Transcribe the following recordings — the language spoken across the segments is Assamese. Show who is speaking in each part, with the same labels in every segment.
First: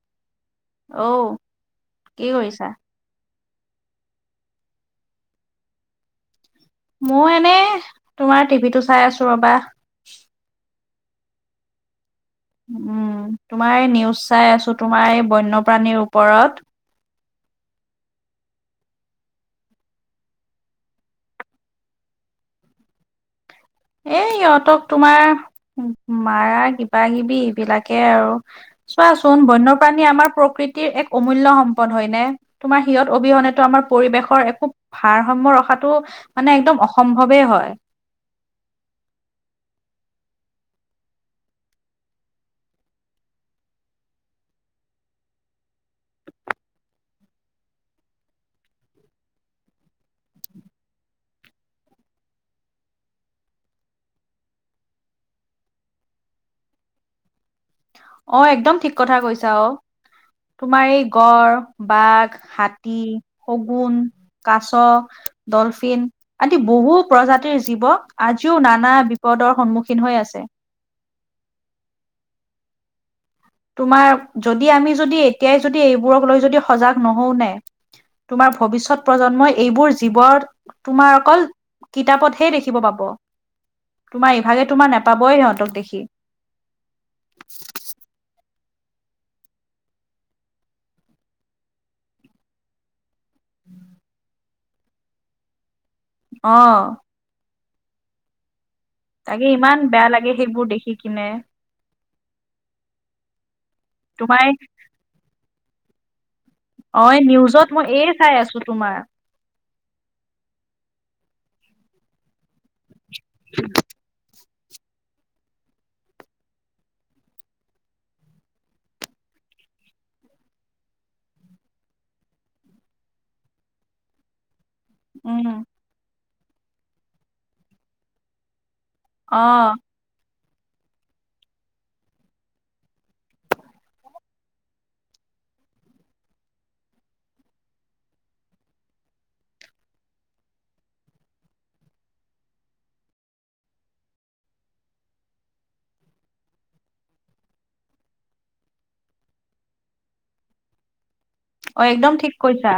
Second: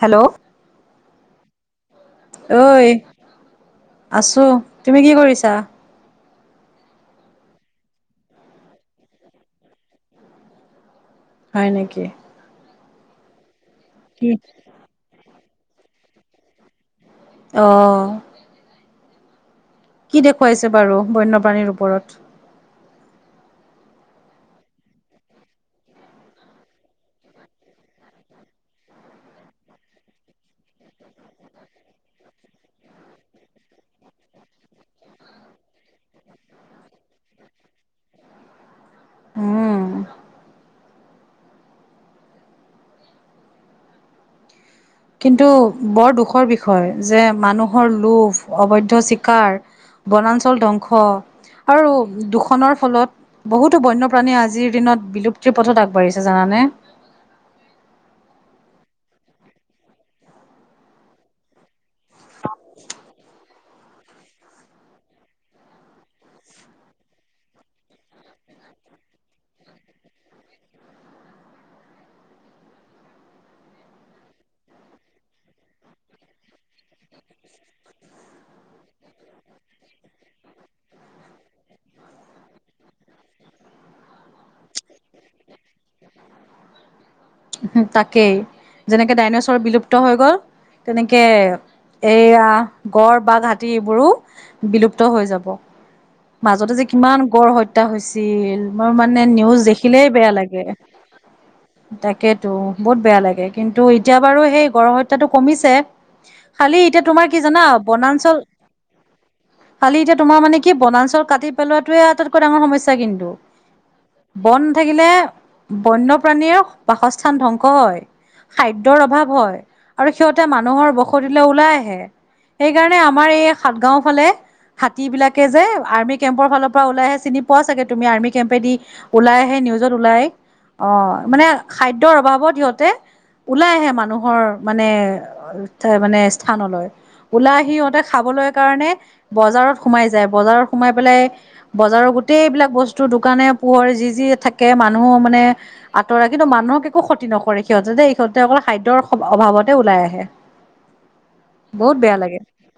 Speaker 1: হেল্ল'
Speaker 2: ঐ কি কৰিছা?
Speaker 1: আছো, তুমি কি কৰিছা?
Speaker 2: মই এনে তোমাৰ টিভিটো চাই আছো ৰ'বা।
Speaker 1: হয় নেকি?
Speaker 2: উম তোমাৰ এই নিউজ
Speaker 1: কি?
Speaker 2: চাই আছো। তোমাৰ এই বন্যপ্ৰাণীৰ ওপৰত।
Speaker 1: অ'। কি দেখুৱাইছে বাৰু বন্যপ্ৰাণীৰ ওপৰত?
Speaker 2: এ ইহঁতক তোমাৰ মাৰা কিবা কিবি এইবিলাকে আৰু। চোৱাচোন বন্যপ্ৰাণী আমাৰ প্ৰকৃতিৰ এক অমূল্য সম্পদ হয় নে? তোমাৰ সিহঁত অবিহনেতো আমাৰ পৰিৱেশৰ একো ভাৰসাম্য ৰখাটো মানে একদম অসম্ভৱেই হয়।
Speaker 1: উম। কিন্তু বৰ দুখৰ বিষয় যে মানুহৰ লোভ অবৈধ চিকাৰ। বনাঞ্চল ধ্বংস। আৰু দুখনৰ ফলত বহুতো বন্যপ্ৰাণীয়ে আজিৰ দিনত বিলুপ্তিৰ পথত আগবাঢ়িছে জানা। নে?
Speaker 2: অ' একদম ঠিক কথা কৈছা অ'। তোমাৰ এই গড়, বাঘ, হাতী, শগুন, কাছ ডলফিন আদি বহু প্ৰজাতিৰ জীৱ আজিও নানা বিপদৰ সন্মুখীন হৈ আছে। আছে। তোমাৰ যদি আমি যদি এতিয়াই যদি এইবোৰক লৈ যদি সজাগ নহও নাই, তোমাৰ ভৱিষ্যত প্ৰজন্মই এইবোৰ জীৱৰ তোমাৰ অকল কিতাপতহে দেখিব পাব। তোমাৰ ইভাগে তোমাৰ নাপাবই সিহঁতক দেখি।
Speaker 1: তাকেই। যেনেকে ডাইনছৰ বিলুপ্ত হৈ গ'ল। তেনেকে এইয়া গড় বাঘ, হাতী এইবোৰো বিলুপ্ত হৈ যাব। মাজতে যে
Speaker 2: অ'
Speaker 1: কিমান গড় হ ত্যা [inaudible] হৈছিল, মোৰ মানে
Speaker 2: তাকে
Speaker 1: নিউজ
Speaker 2: ইমান
Speaker 1: দেখিলেই বেয়া লাগে।
Speaker 2: সেইবোৰ দেখি কিনে।
Speaker 1: তাকেতো বহুত বেয়া লাগে কিন্তু, এতিয়া বাৰু
Speaker 2: তোমাৰ
Speaker 1: সেই গড় হত্যাটো কমিছে। খালি এতিয়া
Speaker 2: অ'
Speaker 1: তোমাৰ কি জানা।
Speaker 2: নিউজত মই এই চাই
Speaker 1: বনাঞ্চল
Speaker 2: আছো তোমাৰ।
Speaker 1: খালি। এতিয়া তোমাৰ মানে কি বনাঞ্চল কাটি পেলোৱাতোৱে আটাইতকৈ ডাঙৰ সমস্যা কিন্তু। বন নাথাকিলে বন্যপ্ৰাণীৰ বাসস্থান ধ্বংস হয়। খাদ্যৰ অভাৱ হয়। আৰু সিহঁতে মানুহৰ বসতিলৈ ওলাই আহে। সেইকাৰণে আমাৰ এই সাত গাওঁ ফালে। হাতী বিলাকে
Speaker 2: উম,
Speaker 1: যে আৰ্মি কেম্পৰ ফালৰ পৰা ওলাইহে চিনি পোৱা চাগে তুমি? আৰ্মি কেম্পেদি ওলাই আহে।
Speaker 2: অ'।
Speaker 1: নিউজত ওলাই আহ মানে খাদ্যৰ অভাৱত সিহঁতে ওলাই আহে। মানুহৰ মানে এ মানে স্থানলৈ। ওলাই আহি সিহঁতে খাবলৈ কাৰণে বজাৰত সোমাই যায়। বজাৰত সোমাই পেলাই বজাৰৰ- গোটেইবিলাক বস্তু দোকানে পোহৰে যি যি থাকে মানুহ মানে আঁতৰা কিন্তু মানুহক একো ক্ষতি নকৰে সিহঁতে দেই, সিহঁতে অকল খাদ্যৰ অভাৱতে ওলাই আহে।
Speaker 2: অ
Speaker 1: বহুত
Speaker 2: একদম
Speaker 1: বেয়া
Speaker 2: ঠিক
Speaker 1: লাগে
Speaker 2: কৈছা।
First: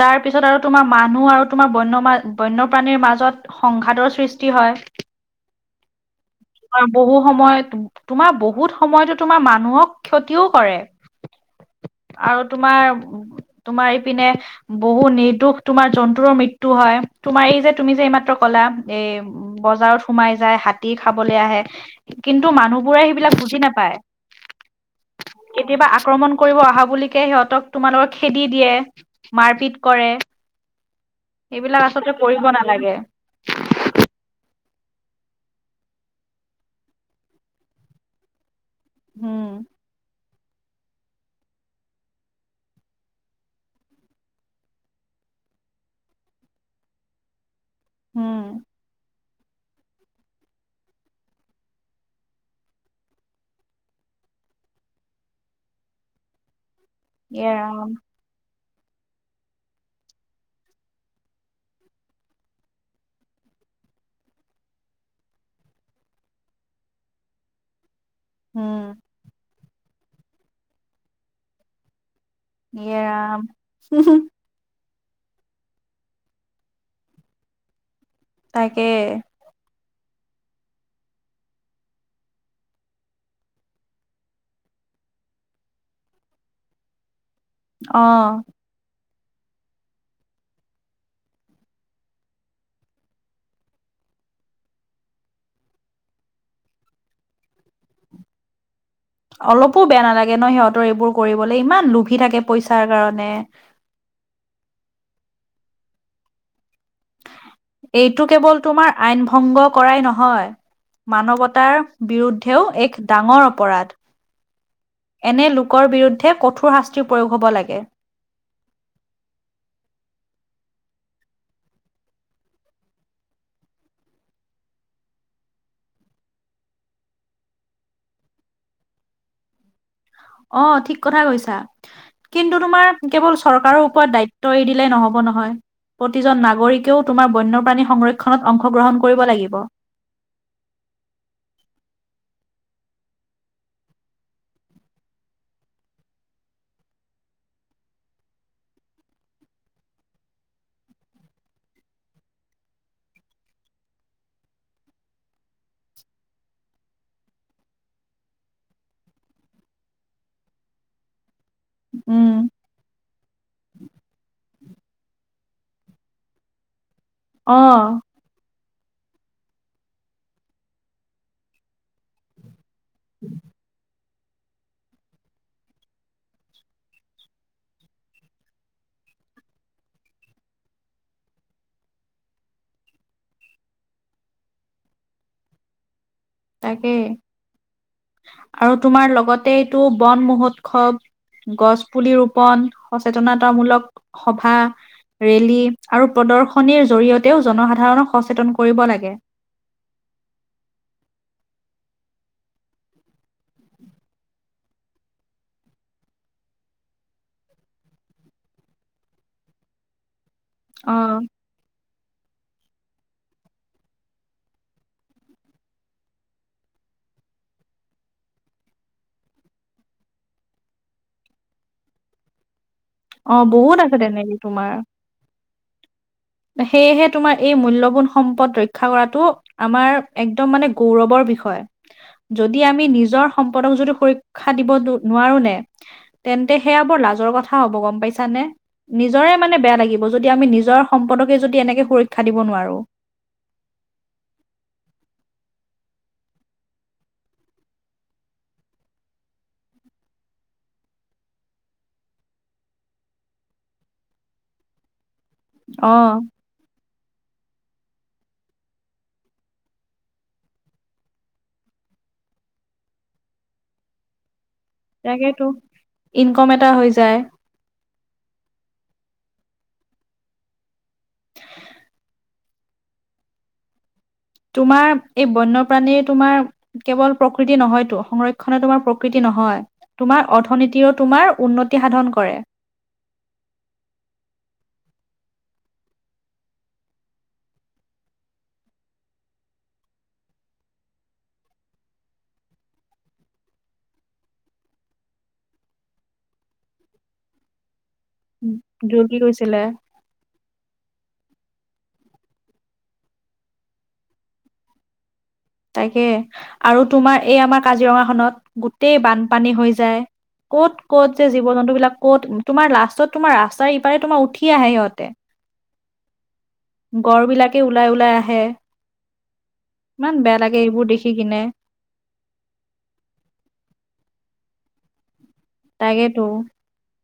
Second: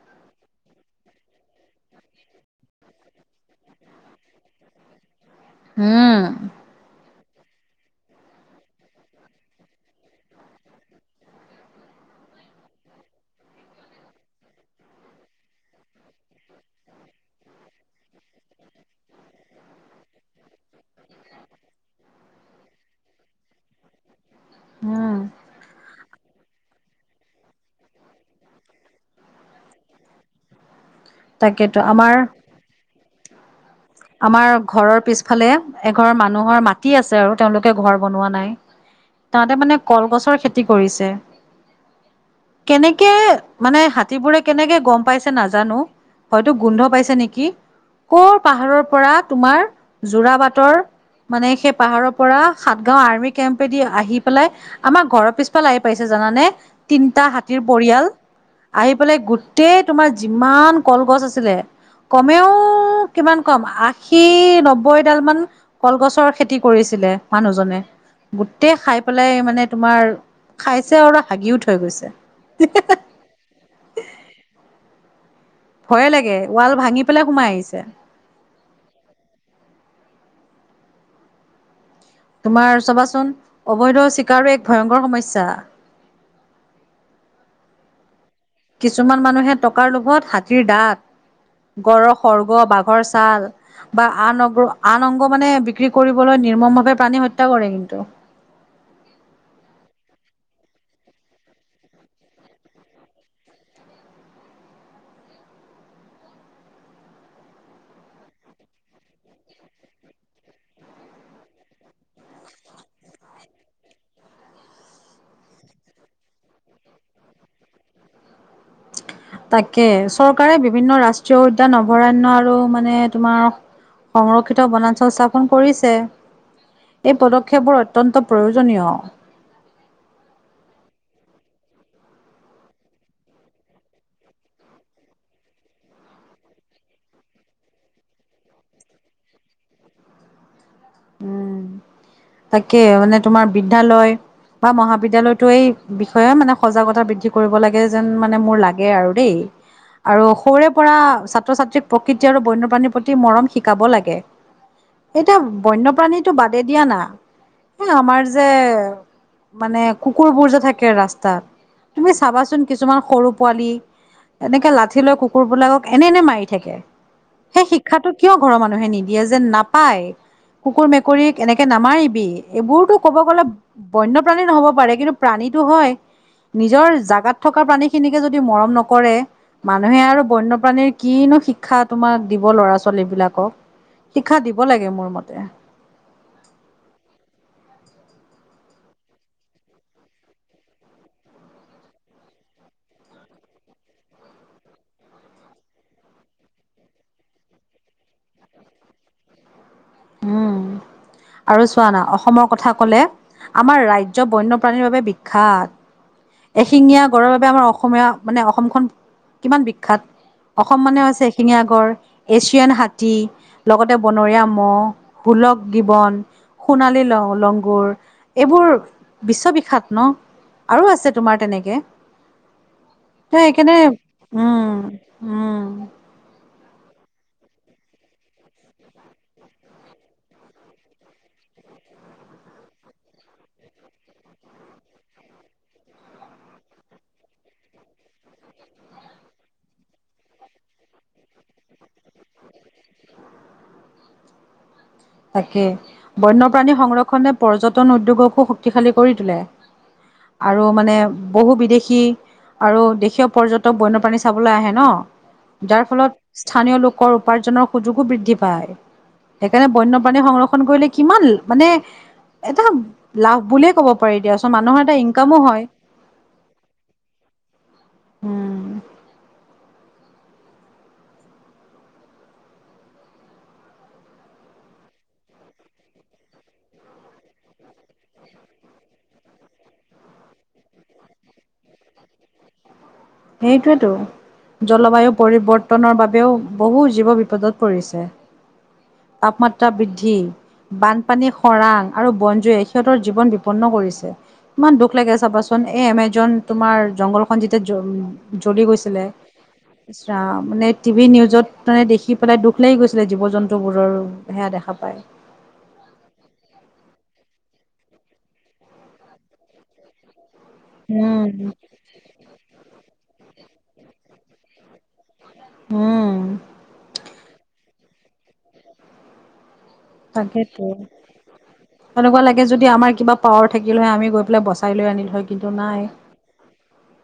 Speaker 2: তাৰ পিছত আৰু তোমাৰ মানুহ আৰু তোমাৰ বন্য বন্যপ্ৰাণীৰ মাজত সংঘাতৰ সৃষ্টি হয়।
Speaker 1: হ'ম।
Speaker 2: তোমাৰ বহু সময়ত তোমাৰ বহুত সময়তো তোমাৰ মানুহক ক্ষতিও কৰে। [inaudible] আৰু তোমাৰ তোমাৰ ইপিনে বহু নিৰ্দোষ তোমাৰ জন্তুৰো মৃত্যু হয়। তোমাৰ এই যে তুমি যে এইমাত্ৰ কলা এই বজাৰত সোমাই যায় হাতী খাবলৈ আহে কিন্তু মানুহ বোৰে সেইবিলাক বুজি নাপায়।
Speaker 1: উম।
Speaker 2: কেতিয়াবা আক্ৰমণ কৰিব অহা বুলিকে সিহঁতক তোমালোকৰ খেদি দিয়ে, মাৰপিট কৰে।
Speaker 1: তাকেতো
Speaker 2: এইবিলাক
Speaker 1: আমাৰ
Speaker 2: আচলতে কৰিব নালাগে।
Speaker 1: আমাৰ ঘৰৰ পিছফালে এঘৰৰ মানুহৰ মাটি আছে আৰু, তেওঁলোকে ঘৰ বনোৱা নাই। তাহাঁতে
Speaker 2: উম,
Speaker 1: মানে কলগছৰ খেতি কৰিছে। কেনেকে মানে হাতীবোৰে কেনেকে গম পাইছে নাজানো। হয়তো গোন্ধ পাইছে নেকি কৰ
Speaker 2: উম,
Speaker 1: পাহাৰৰ পৰা তোমাৰ জোৰা বাটৰ মানে সেই পাহাৰৰ পৰা সাতগাও আৰ্মি কেম্পেদি আহি পেলাই আমাৰ ঘৰৰ পিছফালে আহ পাইছে জানানে তিনিটা
Speaker 2: এ
Speaker 1: হাতীৰ
Speaker 2: ৰাম,
Speaker 1: পৰিয়াল। আহি পেলাই গোটেই তোমাৰ যিমান কলগছ আছিলে কমেও কিমান কম আশী নব্বৈডাল মান কলগছৰ খেতি কৰিছিলে মানুহজনে। গোটেই
Speaker 2: উম।
Speaker 1: খাই পেলাই মানে তোমাৰ খাইছে অল হাগিও থৈ গৈছে।
Speaker 2: এৰাম
Speaker 1: ভয়ে লাগে ৱাল ভাঙি পেলাই সোমাই আহিছে।
Speaker 2: তাকে।
Speaker 1: তোমাৰ চবাচোন অবৈধ চিকাৰো এক ভয়ংকৰ সমস্যা
Speaker 2: অ
Speaker 1: কিছুমান মানুহে টকাৰ লোভত হাতীৰ দাত গড়ৰ সৰ্গ বাঘৰ ছাল বা আন অগ্ৰ আন অংগ মানে বিক্ৰী কৰিবলৈ নিৰ্মম ভাৱে প্ৰাণী হত্যা কৰে কিন্তু
Speaker 2: [inaudible] অলপো বেয়া নালাগে ন সিহঁতৰ এইবোৰ কৰিবলৈ ইমান লোভি থাকে পইচাৰ কাৰণে। [inaudible] এইটো কেৱল তোমাৰ আইন ভংগ কৰাই নহয়। মানৱতাৰ বিৰুদ্ধেও এক ডাঙৰ অপৰাধ। এনে লোকৰ বিৰুদ্ধে কঠোৰ শাস্তিৰ প্ৰয়োগ হ'ব লাগে।
Speaker 1: তাকে চৰকাৰে বিভিন্ন ৰাষ্ট্ৰীয় উদ্যান অভয়াৰণ্য আৰু মানে তোমাৰ সংৰক্ষিত বনাঞ্চল স্থাপন কৰিছে। এই পদক্ষেপবোৰ অত্যন্ত প্ৰয়োজনীয়।
Speaker 2: অ ঠিক কথা কৈছা। কিন্তু তোমাৰ কেৱল চৰকাৰৰ ওপৰত দায়িত্ব এৰি দিলে নহব নহয়। প্ৰতিজন নাগৰিকেও তোমাৰ বন্যপ্ৰাণী সংৰক্ষণত অংশগ্ৰহণ কৰিব লাগিব। [inaudible]
Speaker 1: উম তাকে মানে তোমাৰ বিদ্যালয়। বা মহাবিদ্য়ালয়তটো এই বিষয়ে মানে সজাগতা বৃদ্ধি কৰিব লাগে যেন মানে মোৰ লাগে আৰু দেই। আৰু সৰুৰে পৰা ছাত্ৰ ছাত্ৰীক প্ৰকৃতি আৰু বন্যপ্ৰাণীৰ প্ৰতি মৰম শিকাব লাগে। এতিয়া বন্যপ্ৰাণীতো বাদে দিয়া না। এ আমাৰ যে মানে কুকুৰবোৰ যে থাকে ৰাস্তাত। তুমি
Speaker 2: উম,
Speaker 1: চাবাচোন কিছুমান। সৰু পোৱালি এনেকে লাঠি লৈ কুকুৰবিলাকক এনে এনে মাৰি থাকে। সেই
Speaker 2: অ'।
Speaker 1: শিক্ষাটো কিয় ঘৰৰ মানুহে নিদিয়ে যে নাপায়। কুকুৰ মেকুৰীক এনেকে নামাৰিবি এইবোৰতো ক'ব গ'লে। বন্যপ্ৰাণী নহ'ব পাৰে কিন্তু প্ৰাণীটো হয়। নিজৰ জাগাত থকা প্ৰাণী খিনিকে যদি মৰম নকৰে মানুহে আৰু বন্যপ্ৰাণীৰ কিনো শিক্ষা তোমাক দিব ল'ৰা ছোৱালী বিলাকক। শিক্ষা দিব লাগে মোৰ মতে।
Speaker 2: তাকেই আৰু তোমাৰ লগতে এইটো বন মহোৎসৱ গছ পুলি ৰোপন সচেতনতামূলক সভা ৰেলী আৰু প্ৰদৰ্শনীৰ জৰিয়তেও জনসাধাৰণক সচেতন কৰিব লাগে। [inaudible]
Speaker 1: উম আৰু চোৱা না অসমৰ কথা কলে আমাৰ ৰাজ্য বন্যপ্ৰাণীৰ বাবে বিখ্যাত। এশিঙীয়া গড়ৰ বাবে আমাৰ অসমীয়া মানে অসমখন কিমান বিখ্যাত। অসম
Speaker 2: অ
Speaker 1: মানে হৈছে এহিঙিয়া গঁড় এছিয়ান হাতী লগতে বনৰীয়া মহ' হোলক গিবন সোণালী ল লংগুৰ এইবোৰ বিশ্ববিখ্যাত ন। ন আৰু আছে তোমাৰ তেনেকে। ত
Speaker 2: অ
Speaker 1: সেইকাৰণে
Speaker 2: বহুত আছে তেনেকে
Speaker 1: উম
Speaker 2: তোমাৰ
Speaker 1: উম
Speaker 2: সেয়েহে তোমাৰ এই মূল্যবান সম্পদ ৰক্ষা কৰাটো আমাৰ একদম মানে গৌৰৱৰ বিষয়। হয়। যদি আমি নিজৰ সম্পদক যদি সুৰক্ষা দিব নোৱাৰো নে তেন্তে সেয়া বৰ লাজৰ কথা হ'ব গম পাইছা নে। নিজৰে মানে বেয়া লাগিব যদি আমি নিজৰ। সম্পদকে যদি এনেকে সুৰক্ষা দিব নোৱাৰো।
Speaker 1: তাকে বন্যপ্ৰাণী সংৰক্ষনে পৰ্যটন উদ্যোগকো শক্তিশালী কৰি তোলে। আৰু মানে বহু বিদেশী আৰু দেশীয় পৰ্যটক বন্য প্ৰাণী চাবলৈ আহে ন। যাৰ
Speaker 2: অ
Speaker 1: ফলত স্থানীয় লোকৰ উপাৰ্জনৰ সুযোগো বৃদ্ধি পায়। সেইকাৰণে বন্য বন্যপ্ৰাণী সংৰক্ষণ কৰিলে কিমান মানে এটা লাভ বুলিয়ে ক'ব পাৰি দিয়া চোন। মানুহৰ এটা ইনকামো
Speaker 2: তাকেতো
Speaker 1: হয়
Speaker 2: ইনকম এটা হৈ যায়
Speaker 1: উম।।
Speaker 2: [unintelligible] তোমাৰ এই বন্যপ্ৰাণীৰ তোমাৰ কেৱল প্ৰকৃতি নহয়তো সংৰক্ষনে তোমাৰ প্ৰকৃতি ন। নহয় তোমাৰ অৰ্থনীতিও তোমাৰ উন্নতি সাধন কৰে।
Speaker 1: সেইটোৱেতো। জলবায়ু পৰিৱৰ্তনৰ বাবেও বহু জীৱ বিপদত পৰিছে। তাপমাত্ৰা বৃদ্ধি বানপানী খৰাং আৰু বনজুৱে সিহঁতৰ জীৱন বিপন্ন কৰিছে। ইমান দুখ লাগে চাবাচোন এই এমেজন তোমাৰ জংঘলখন যেতিয়া উ জ্বলি গৈছিলে
Speaker 2: যোগী কৈছিলে
Speaker 1: ইছ ৰাম মানে টিভি নিউজত মানে দেখি পেলাই দুখ লাগি গৈছিলে জীৱ জন্তু বোৰৰ সেয়া দেখা পায়।
Speaker 2: তাকে আৰু তোমাৰ এই আমাৰ কাজিৰঙা খনত গোটেই বানপানী হৈ যায়। ক'ত ক'ত
Speaker 1: উম,
Speaker 2: যে জীৱ জন্তুবলাক ক'ত তোমাৰ লাষ্টত তোমাৰ ৰাস্তাৰ ইপাৰে তোমাৰ উঠি আহে সিহঁতে।
Speaker 1: উম,
Speaker 2: গড়বিলাকে ওলাই ওলাই আহে। ইমান বেয়া। লাগে
Speaker 1: তাকেতো।
Speaker 2: এইবোৰ দেখি কিনে
Speaker 1: এনেকুৱা লাগে যদি আমাৰ কিবা পাৱাৰ থাকিল হয় আমি গৈ পেলাই বচাই লৈ আনিলো হয়। কিন্তু নাই।
Speaker 2: তাকেতো।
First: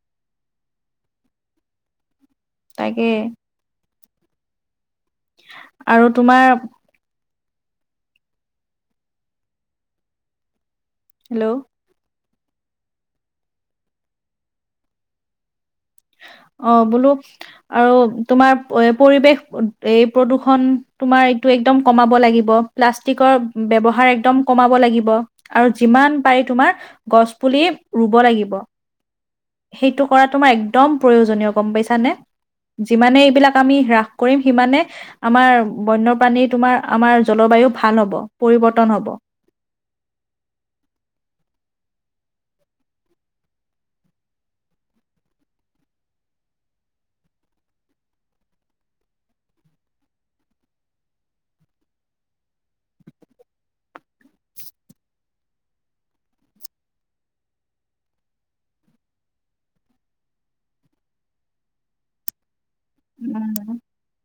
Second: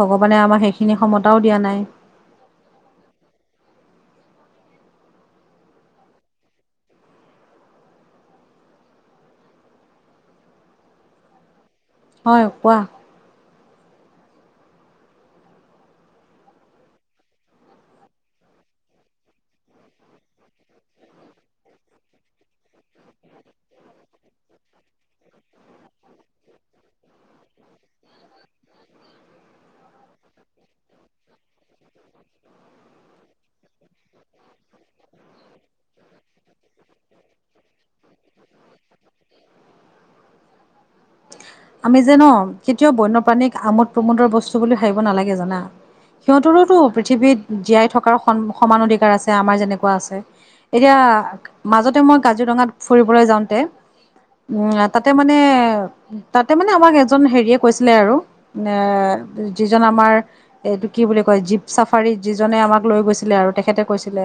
Speaker 1: ভগৱানে আমাৰ সেইখিনি ক্ষমতাও দিয়া নাই।
Speaker 2: তাকে। আৰু তোমাৰ হেল্ল'।
Speaker 1: হয় কোৱা।
Speaker 2: [unintelligible] অ বোলো আৰু তোমাৰ এ পৰিৱেশ এই প্ৰদূষণ তোমাৰ একদম কমাব লাগিব প্লাষ্টিকৰ ব্যৱহাৰ একদম কমাব লাগিব আৰু যিমান পাৰি তোমাৰ গছ পুলি ৰুব লাগিব। সেইটো কৰা তোমাৰ একদম প্ৰয়োজনীয় গম পাইছানে যিমানে এইবিলাক আমি হ্ৰাস কৰিম সিমানে আমাৰ বন্যপ্ৰাণীৰ তোমাৰ আমাৰ জলবায়ু ভাল হ'ব পৰিৱৰ্তন হ'ব
Speaker 1: আমি যে ন কেতিয়াও বন্যপ্ৰাণীক আমোদ প্ৰমোদৰ বস্তু বুলি ভাবিব নালাগে জানা সিহঁতৰোতো পৃথিৱীত জীয়াই থকাৰ সমান অধিকাৰ আছে আমাৰ যেনেকুৱা আছে এতিয়া মাজতে মই কাজিৰঙাত ফুৰিবলৈ যাওঁতে উম তাতে মানে তাতে মানে আমাক এজন হেৰিয়ে কৈছিলে আৰু এ যিজন আমাৰ এইটো কি বুলি কয় জীপ চাফাৰীত যিজনে আমাক লৈ গৈছিলে আৰু
Speaker 2: উম
Speaker 1: তেখেতে কৈছিলে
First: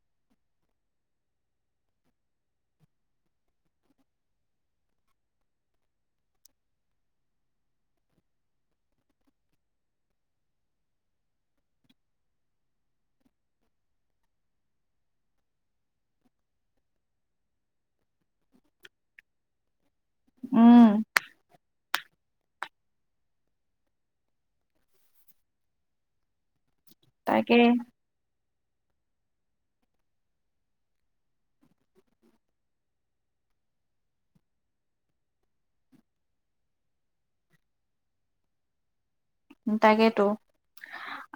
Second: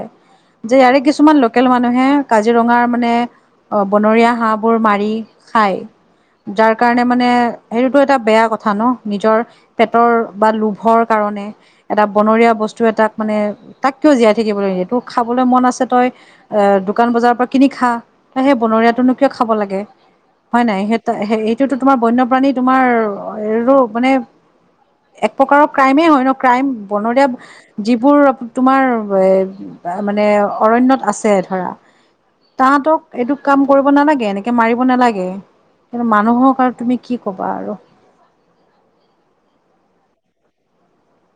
Speaker 1: যে ইয়াৰে কিছুমান লোকেল মানুহে কাজিৰঙাৰ মানে অ বনৰীয়া হাঁহবোৰ মাৰি খায় যাৰ কাৰণে মানে সেইটোতো এটা বেয়া কথা ন নিজৰ পেটৰ বা লোভৰ কাৰ তণে এটা বনৰীয়া বস্তু এটাত মানে, তাক কিয় জীয়াই থাকিব লাগে তোক খাবলে মন আছে তই এ দোকান বজাৰৰ পৰা কিনি খা তই সেই বনৰীয়াটোনো কিয় খাব লাগে। হয়
Speaker 2: উম
Speaker 1: নাই সেই এইটোতো তোমাৰ বন্যপ্ৰাণী তোমাৰ মানে এক প্ৰকাৰৰ ক্ৰাইমে হয় ন ক্ৰাইম বনৰীয়া
Speaker 2: তাকে
Speaker 1: যিবোৰ তোমাৰ এ মানে অৰণ্যত আছে ধৰা তাহাঁতক এইটো কাম কৰিব নালাগে এনেকে মাৰিব নালাগে। কিন্তু মানুহৰ কাৰণ তুমি কি কবা আৰু।
Speaker 2: তাকেতো।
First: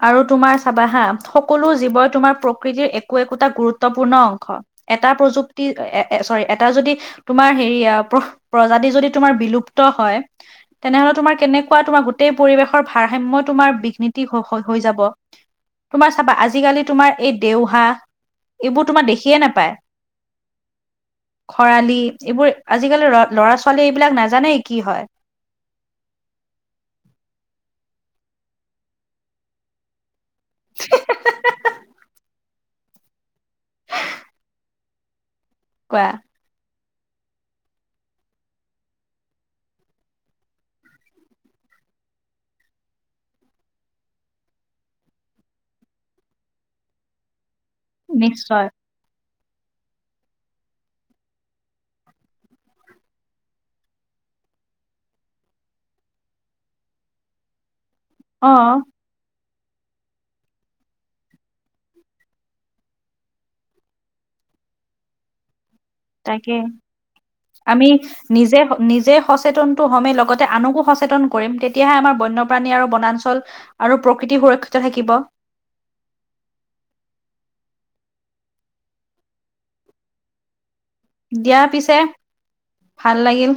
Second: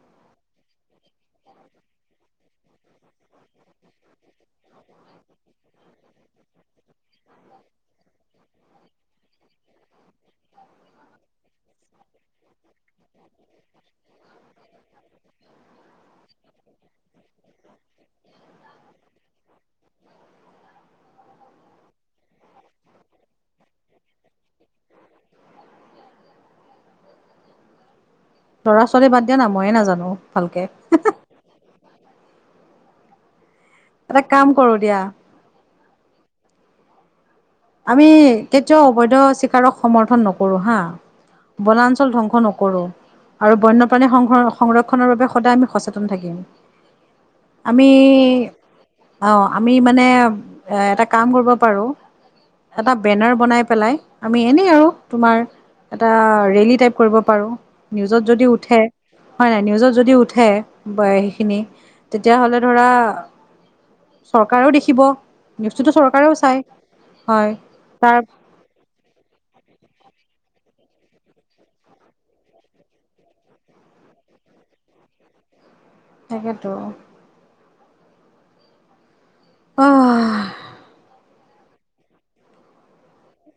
Speaker 2: আৰু তোমাৰ চাবাহা সকলো জীৱই তোমাৰ প্ৰকৃতিৰ একো একোটা গুৰুত্বপূৰ্ণ অংশ। এটা প্ৰযুক্তি চৰি এটা যদি তোমাৰ হেৰি প্ৰজাতি যদি তোমাৰ বিল লুপ্ত হয় তেনেহলে তোমাৰ কেনেকুৱা তোমাৰ গোটেই পৰিৱেশ ভাৰসাম্য তোমাৰ বিঘ্নতি হৈ যাব। তোমাৰ চাবা আজিকালি তোমাৰ এই দেওহা এইবোৰ তোমাৰ দেখিয়ে নাপায়। খৰালি এইবোৰ আজিকালি ল ল'ৰা ছোৱালী এইবিলাক নাজানেই কি হয়। [inaudible]
Speaker 1: ল'ৰা ছোৱালী বাদ দিয়া না ময়ে নাজানো ভালকে। এটা কাম কৰো দিয়া
Speaker 2: কোৱা
Speaker 1: আমি কেতিয়াও অবৈধ চিকাৰক সমৰ্থন নকৰো হা। বনাঞ্চল ধ্বংস নকৰো। আৰু বন্যপ্ৰাণী সংৰক্ষনৰৰ বাবে সদায় আমি সচেতন থাকিম। আমি
Speaker 2: নিশ্চয়
Speaker 1: অ আমি মানে এটা কাম কৰিব পাৰো। এটা বেনাৰ বনাই পেলাই আমি এনেই আৰু তোমাৰ এটা ৰেলী টাইপ কৰিব পাৰো নিউজত যদি
Speaker 2: অ
Speaker 1: উঠে হয় নাই নিউজত যদি উঠে সেইখিনি তেতিয়াহ'লে ধৰা চৰকাৰেও দেখিব নিউজটোতো চৰকাৰেও
Speaker 2: তাকে।
Speaker 1: চায়।
Speaker 2: আমি নিজে, নিজে সচেতনতো হমেই লগতে আনকো সচেতন কৰিম তেতিয়াহে আমাৰ বন্যপ্ৰাণী আৰু বনাঞ্চল আৰু প্ৰকৃতি সুৰক্ষিত থাকিব। [inaudible]
Speaker 1: তাকেতো। অ'
Speaker 2: দিয়া পিছে, ভাল লাগিল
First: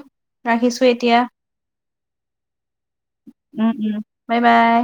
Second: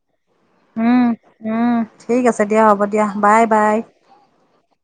Speaker 2: ৰাখিছো
Speaker 1: উম
Speaker 2: এতিয়া।
Speaker 1: উম ঠিক আছে দিয়া হ'ব দিয়া বাই,
Speaker 2: উম
Speaker 1: বাই।
Speaker 2: উম বাই বাই